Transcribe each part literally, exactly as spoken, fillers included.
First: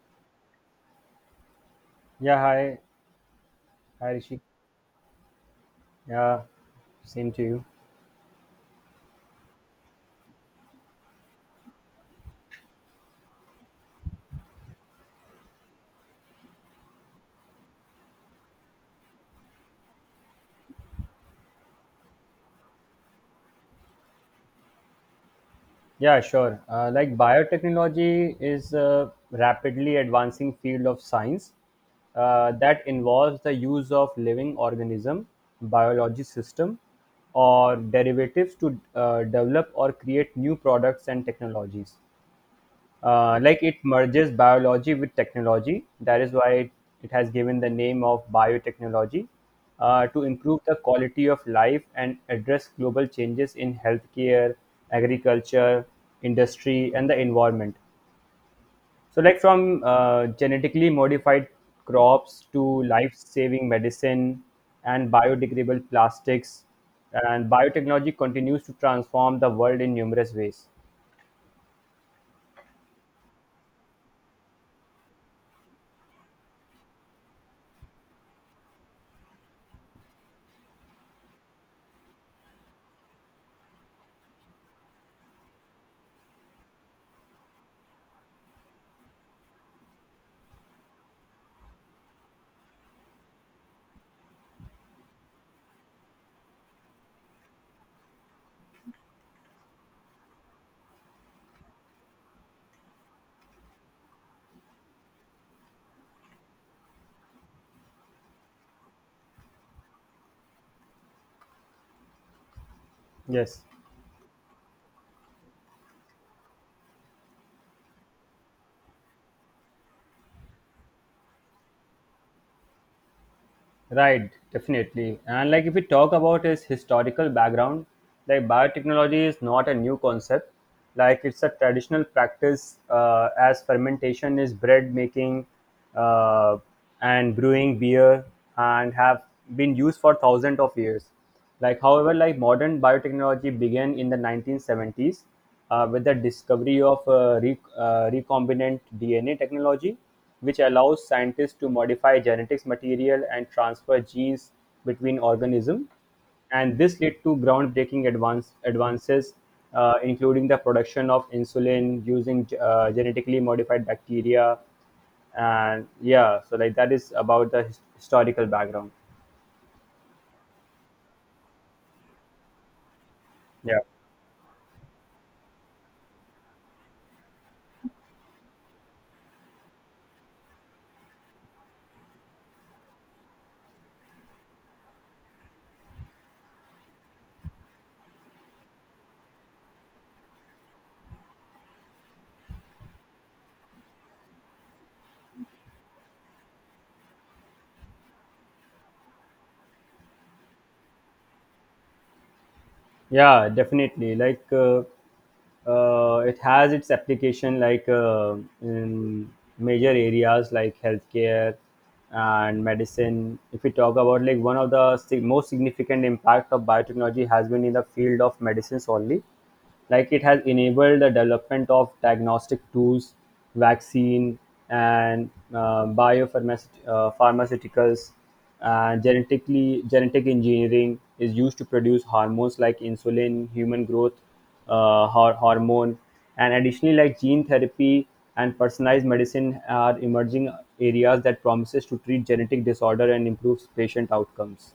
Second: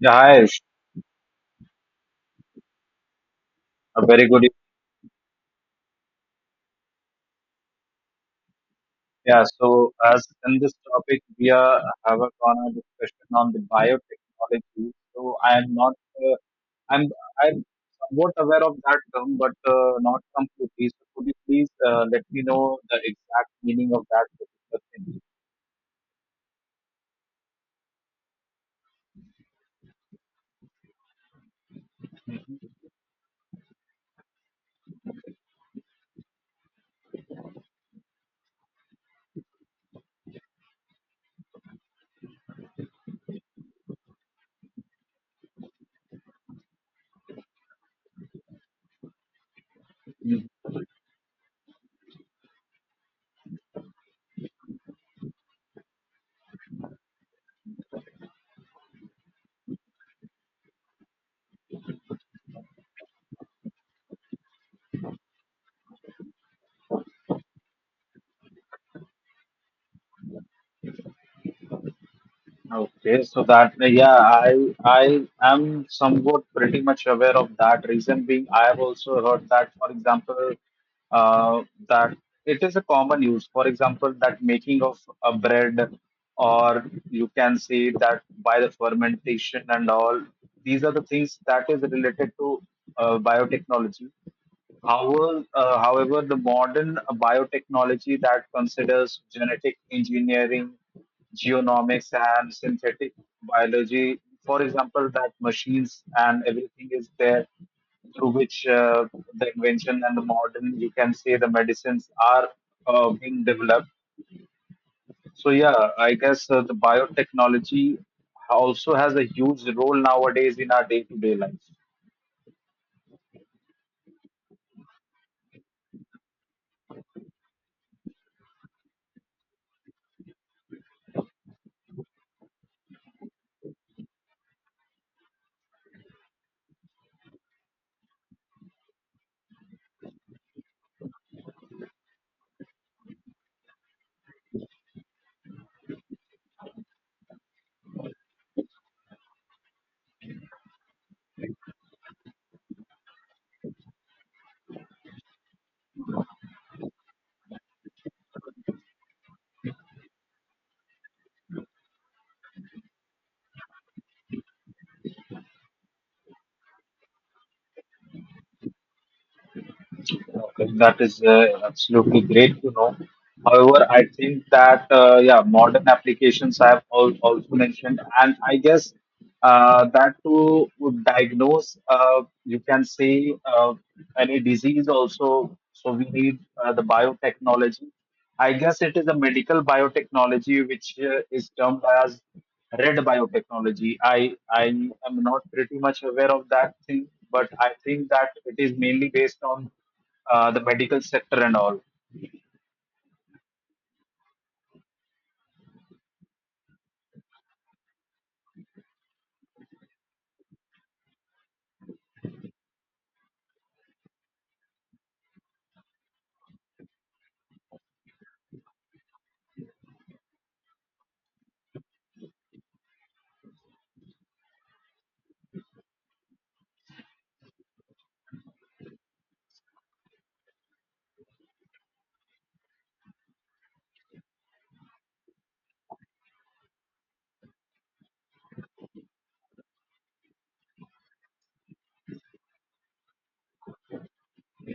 Yeah, hi. Yeah, hi. A Hi, very Rishi. good evening. Yeah, same to you. Yeah, so as in this topic, we are have a corner discussion on the biotechnology. So I am not, uh, I'm, I'm somewhat aware of that term, but uh, not completely. So could you please uh, let me know the exact meaning of that particular Yeah, sure. Uh, like biotechnology is a rapidly advancing field of science uh, that involves the use of living organism, biology system, or derivatives to uh, develop or create new products and technologies. uh, like it merges biology with technology. That is why it, it has given the name of biotechnology uh, to thing? improve the quality of life and address global changes in healthcare, agriculture, industry, and the environment. So, like from uh, genetically modified crops to life saving medicine and biodegradable plastics, and biotechnology continues to transform the world in numerous ways. Okay, so that yeah, I I am somewhat pretty much aware of that. Reason being, I have also heard that, for example, uh, that it is a common use. For example, that making of a bread, or you can say that by the fermentation and all. These are the things that is related to uh, biotechnology. However, uh, however, the modern biotechnology that considers genetic engineering, genomics, and synthetic biology, for example, that machines and everything is there through which uh, the invention and the modern, you can say, the medicines are uh, being Yes. developed. So, yeah, I guess uh, the biotechnology also has a huge role nowadays in our day to day life. Right, definitely. And like if we talk about his historical background, like biotechnology is not a new concept. Like it's a traditional practice uh, as fermentation is bread making uh, and brewing beer and have been used for thousands of years. Like however, like modern biotechnology began in the nineteen seventies uh, with the discovery of uh, re- uh, recombinant D N A technology, which allows scientists to modify genetics material and transfer genes between organisms, and this led to groundbreaking advance, advances, uh, including the production of insulin using uh, genetically modified bacteria. And yeah, so like that is about the his- historical background. Okay, that is uh, absolutely great to know. Yeah. However, I think that uh, yeah, modern applications I have al- also mentioned, and I guess uh, that to diagnose, uh, you can say uh, any disease also. So we need uh, the biotechnology. I guess it is a medical biotechnology which uh, is termed as red biotechnology. I I am not pretty much aware of that thing, but I think that it is mainly based on uh, the medical sector and all. yeah definitely like uh, uh, it has its application like uh, in major areas like healthcare and medicine. If we talk about like one of the sig- most significant impact of biotechnology has been in the field of medicines only, like it has enabled the development of diagnostic tools, vaccine and uh, biopharmaceuticals, uh, pharmaceuticals, and genetically genetic engineering is used to produce hormones like insulin, human growth uh, hor- hormone, and additionally like gene therapy and personalized medicine are emerging areas that promises to treat genetic disorder and improve patient outcomes.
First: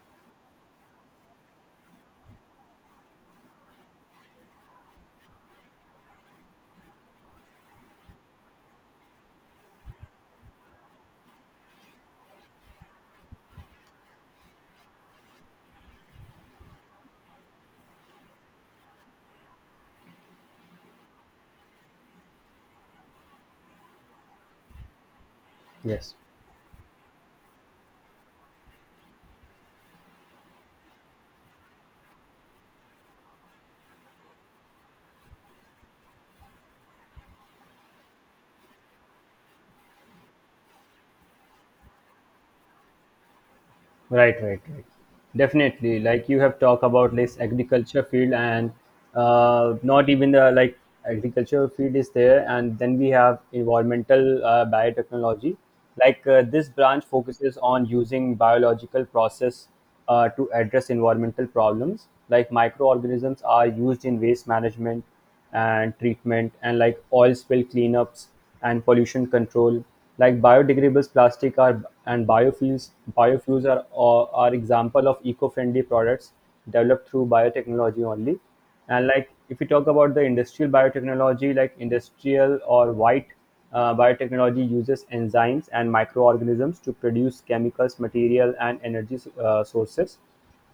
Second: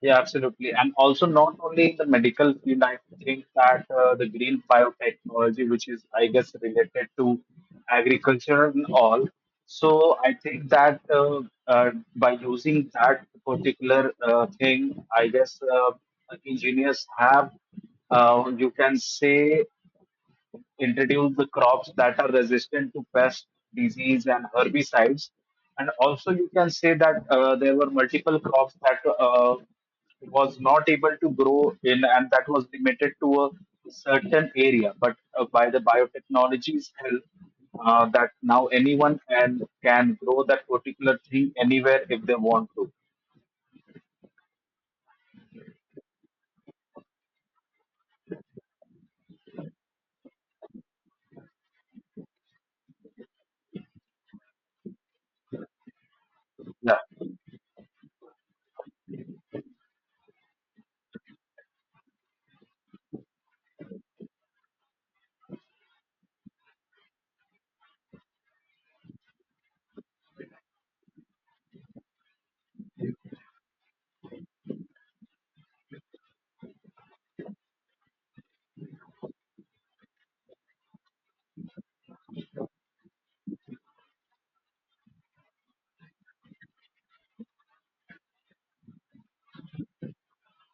Yeah, absolutely. And also, not only in the medical field, I think that uh, the green biotechnology, which is, I guess, related to agriculture and all. So, I think that uh, uh, by using that particular uh, thing, I guess uh, engineers have, uh, you can say, introduce the crops that are resistant to pest, disease, and herbicides. And Yes. also, you can say that uh, there were multiple crops that uh, was not able to grow in, and that was limited to a certain area. But uh, by the biotechnology's help, uh, that now anyone can can grow that particular tree anywhere if they want to. Right, right, right. Definitely. Like you have talked about this agriculture field, and uh, not even the like agriculture field is there. And then we have environmental uh, biotechnology. Like uh, this Yeah, branch focuses on using biological process uh, to address environmental problems. Like microorganisms are used in waste management and treatment, and like oil spill cleanups and pollution control, like biodegradable plastic are and biofuels biofuels are are are example of eco-friendly products developed through biotechnology only. And like if we talk about the industrial biotechnology, like industrial or white uh, biotechnology uses enzymes and microorganisms to produce chemicals material and energy uh, sources,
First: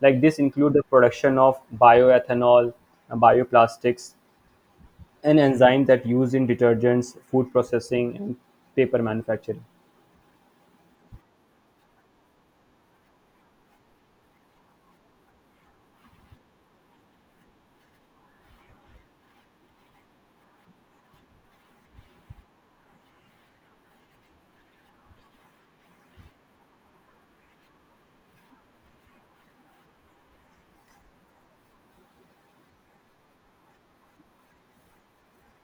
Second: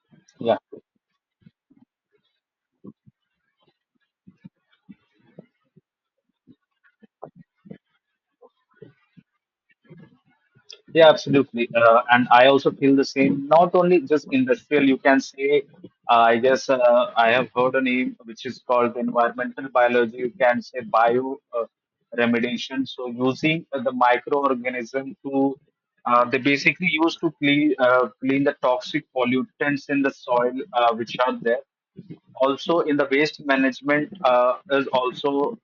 like this yeah. include the production of bioethanol and bioplastics, an enzyme that used in detergents, food processing, and paper manufacturing. Yeah, absolutely. Uh, and I also feel the same. Not only just industrial, you can say, uh, I guess uh, I have heard a name which is called environmental biology. You can say bio uh, remediation. So using uh, the microorganism to, uh, they basically use to clean, uh, clean the toxic pollutants in the soil uh, which are there. Also in the waste management uh, is also,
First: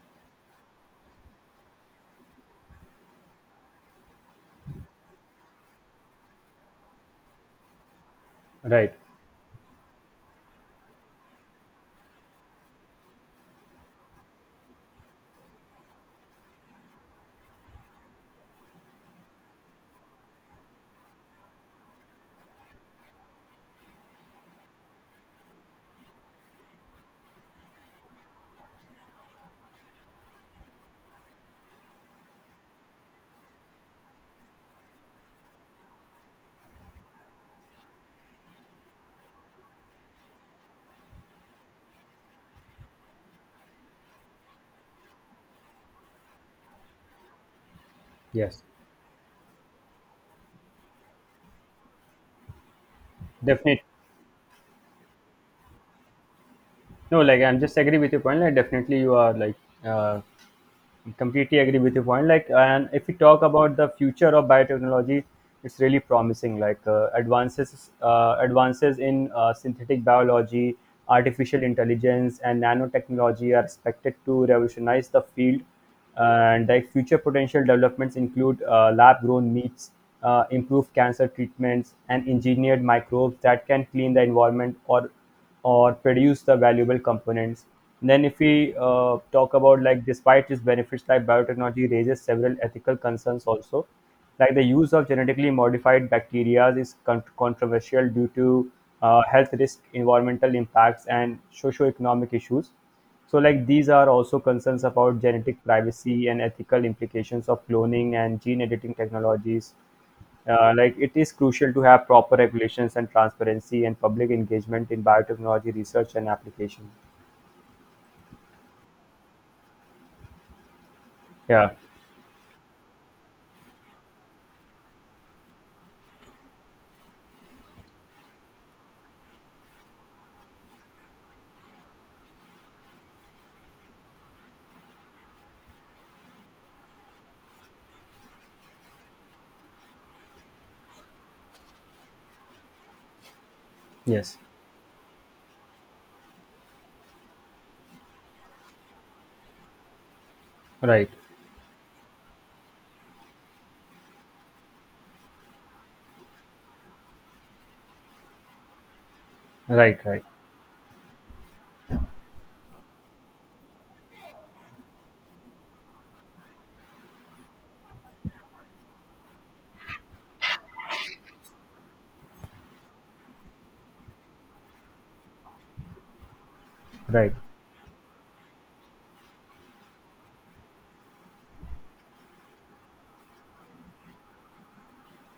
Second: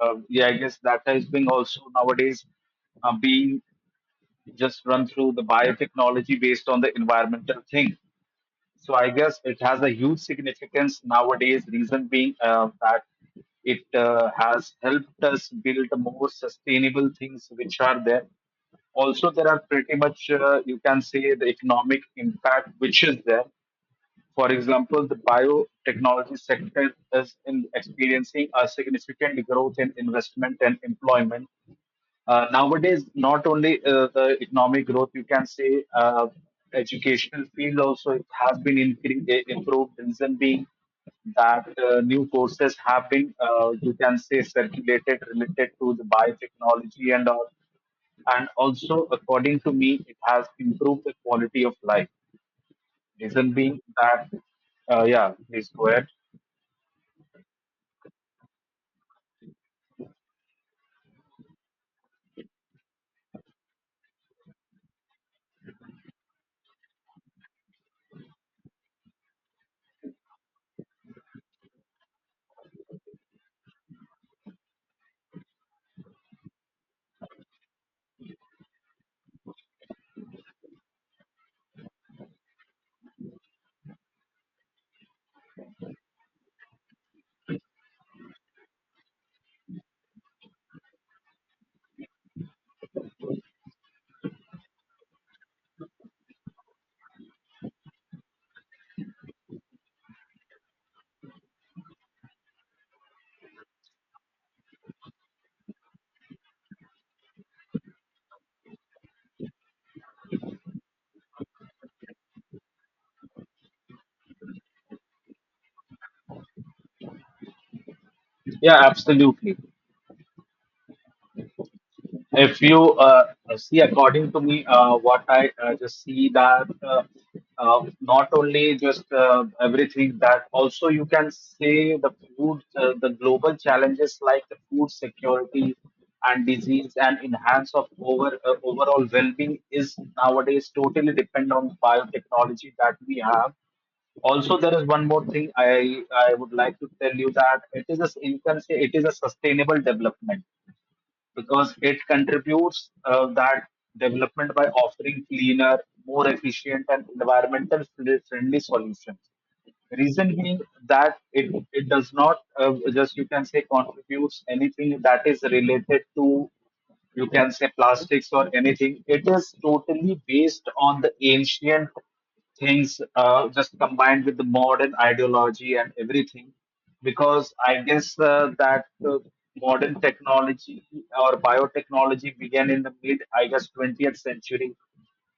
uh, yeah, I guess that has been also nowadays uh, being just run through the biotechnology based on the environmental thing. Right. So I guess it has a huge significance nowadays. Reason being uh, that it uh, has helped us build more sustainable things which are there. Also, there are pretty much uh, you can say the economic impact which is there. For example, the biotechnology sector is in experiencing a significant growth in investment and employment uh, nowadays, not only uh, the economic growth, you can say uh, educational field also it has been incre- eh, improved, reason being that uh, new courses have been uh, you can say circulated related to the biotechnology and all, and Yes. also according to me it has improved the quality of life reason being Definitely. that uh, yeah, please go ahead. No, like I'm just agree with your point. Like definitely, you are like uh, completely agree with your point. Like and if we talk about the future of biotechnology, it's really promising. Like uh, advances uh, advances in uh, synthetic biology, artificial intelligence, and nanotechnology are expected to revolutionize the field, and like future potential developments include uh, lab grown meats, uh, improved cancer treatments, and engineered microbes that can clean the environment or or produce the valuable components. Then, if we uh, talk about like, despite its benefits, like biotechnology raises several ethical concerns also. Like the use of genetically modified bacteria is con- controversial due to uh, health risk, environmental impacts, and socio-economic issues. So, like these are also concerns about genetic privacy and ethical implications of cloning and gene editing technologies. Uh, like it is crucial to have proper regulations and transparency and public engagement in biotechnology research and application. Yeah, absolutely. Yeah. If you uh, see, according to me, uh, what I uh, just see that uh, uh, not only just uh, everything, that also you can say the food, uh, the global challenges like the food security and disease and enhance of over uh, overall well-being is nowadays totally depend on biotechnology that we have. Yes. Also there is one more thing i i would like to tell you that it is a, you can say it is a sustainable development Right. because it contributes uh, that development by offering cleaner, more efficient, and environmental friendly solutions, Right. Right. reason being that it it does not uh, just you can say contributes anything that is related to you can say plastics or anything. It is totally based on the ancient things uh, just combined with the modern ideology and everything, Right. because I guess uh, that uh, modern technology or biotechnology began in the mid I guess twentieth century,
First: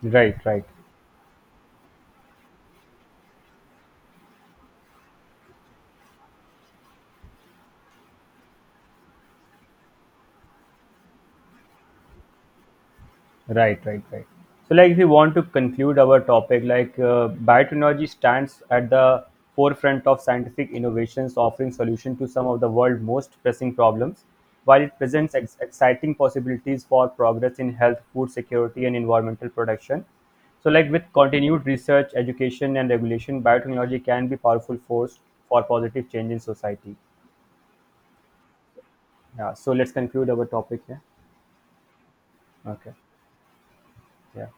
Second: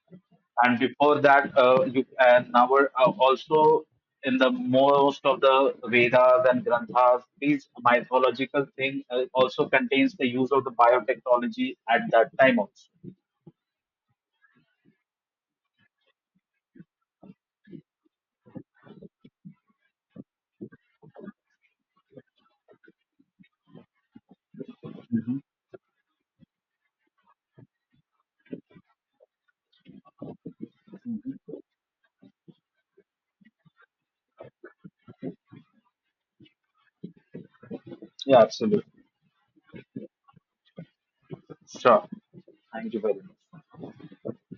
Right. Right. and before that uh, you and now we're uh, also in the most of the vedas and granthas, these mythological thing uh, also contains the use of the biotechnology at that time also. Right, right, right. So, like, if we want to conclude our topic, like, uh, biotechnology stands at the forefront of scientific innovations, offering solution to some of the world's most pressing problems. While it presents Mhm. ex- exciting possibilities for progress in health, food security, and environmental protection, so like with continued research, education, and regulation, biotechnology can be powerful force for positive change in society. Yeah, absolutely. Yeah. So let's conclude our topic here. Sure. Thank Okay. you very much. Yeah.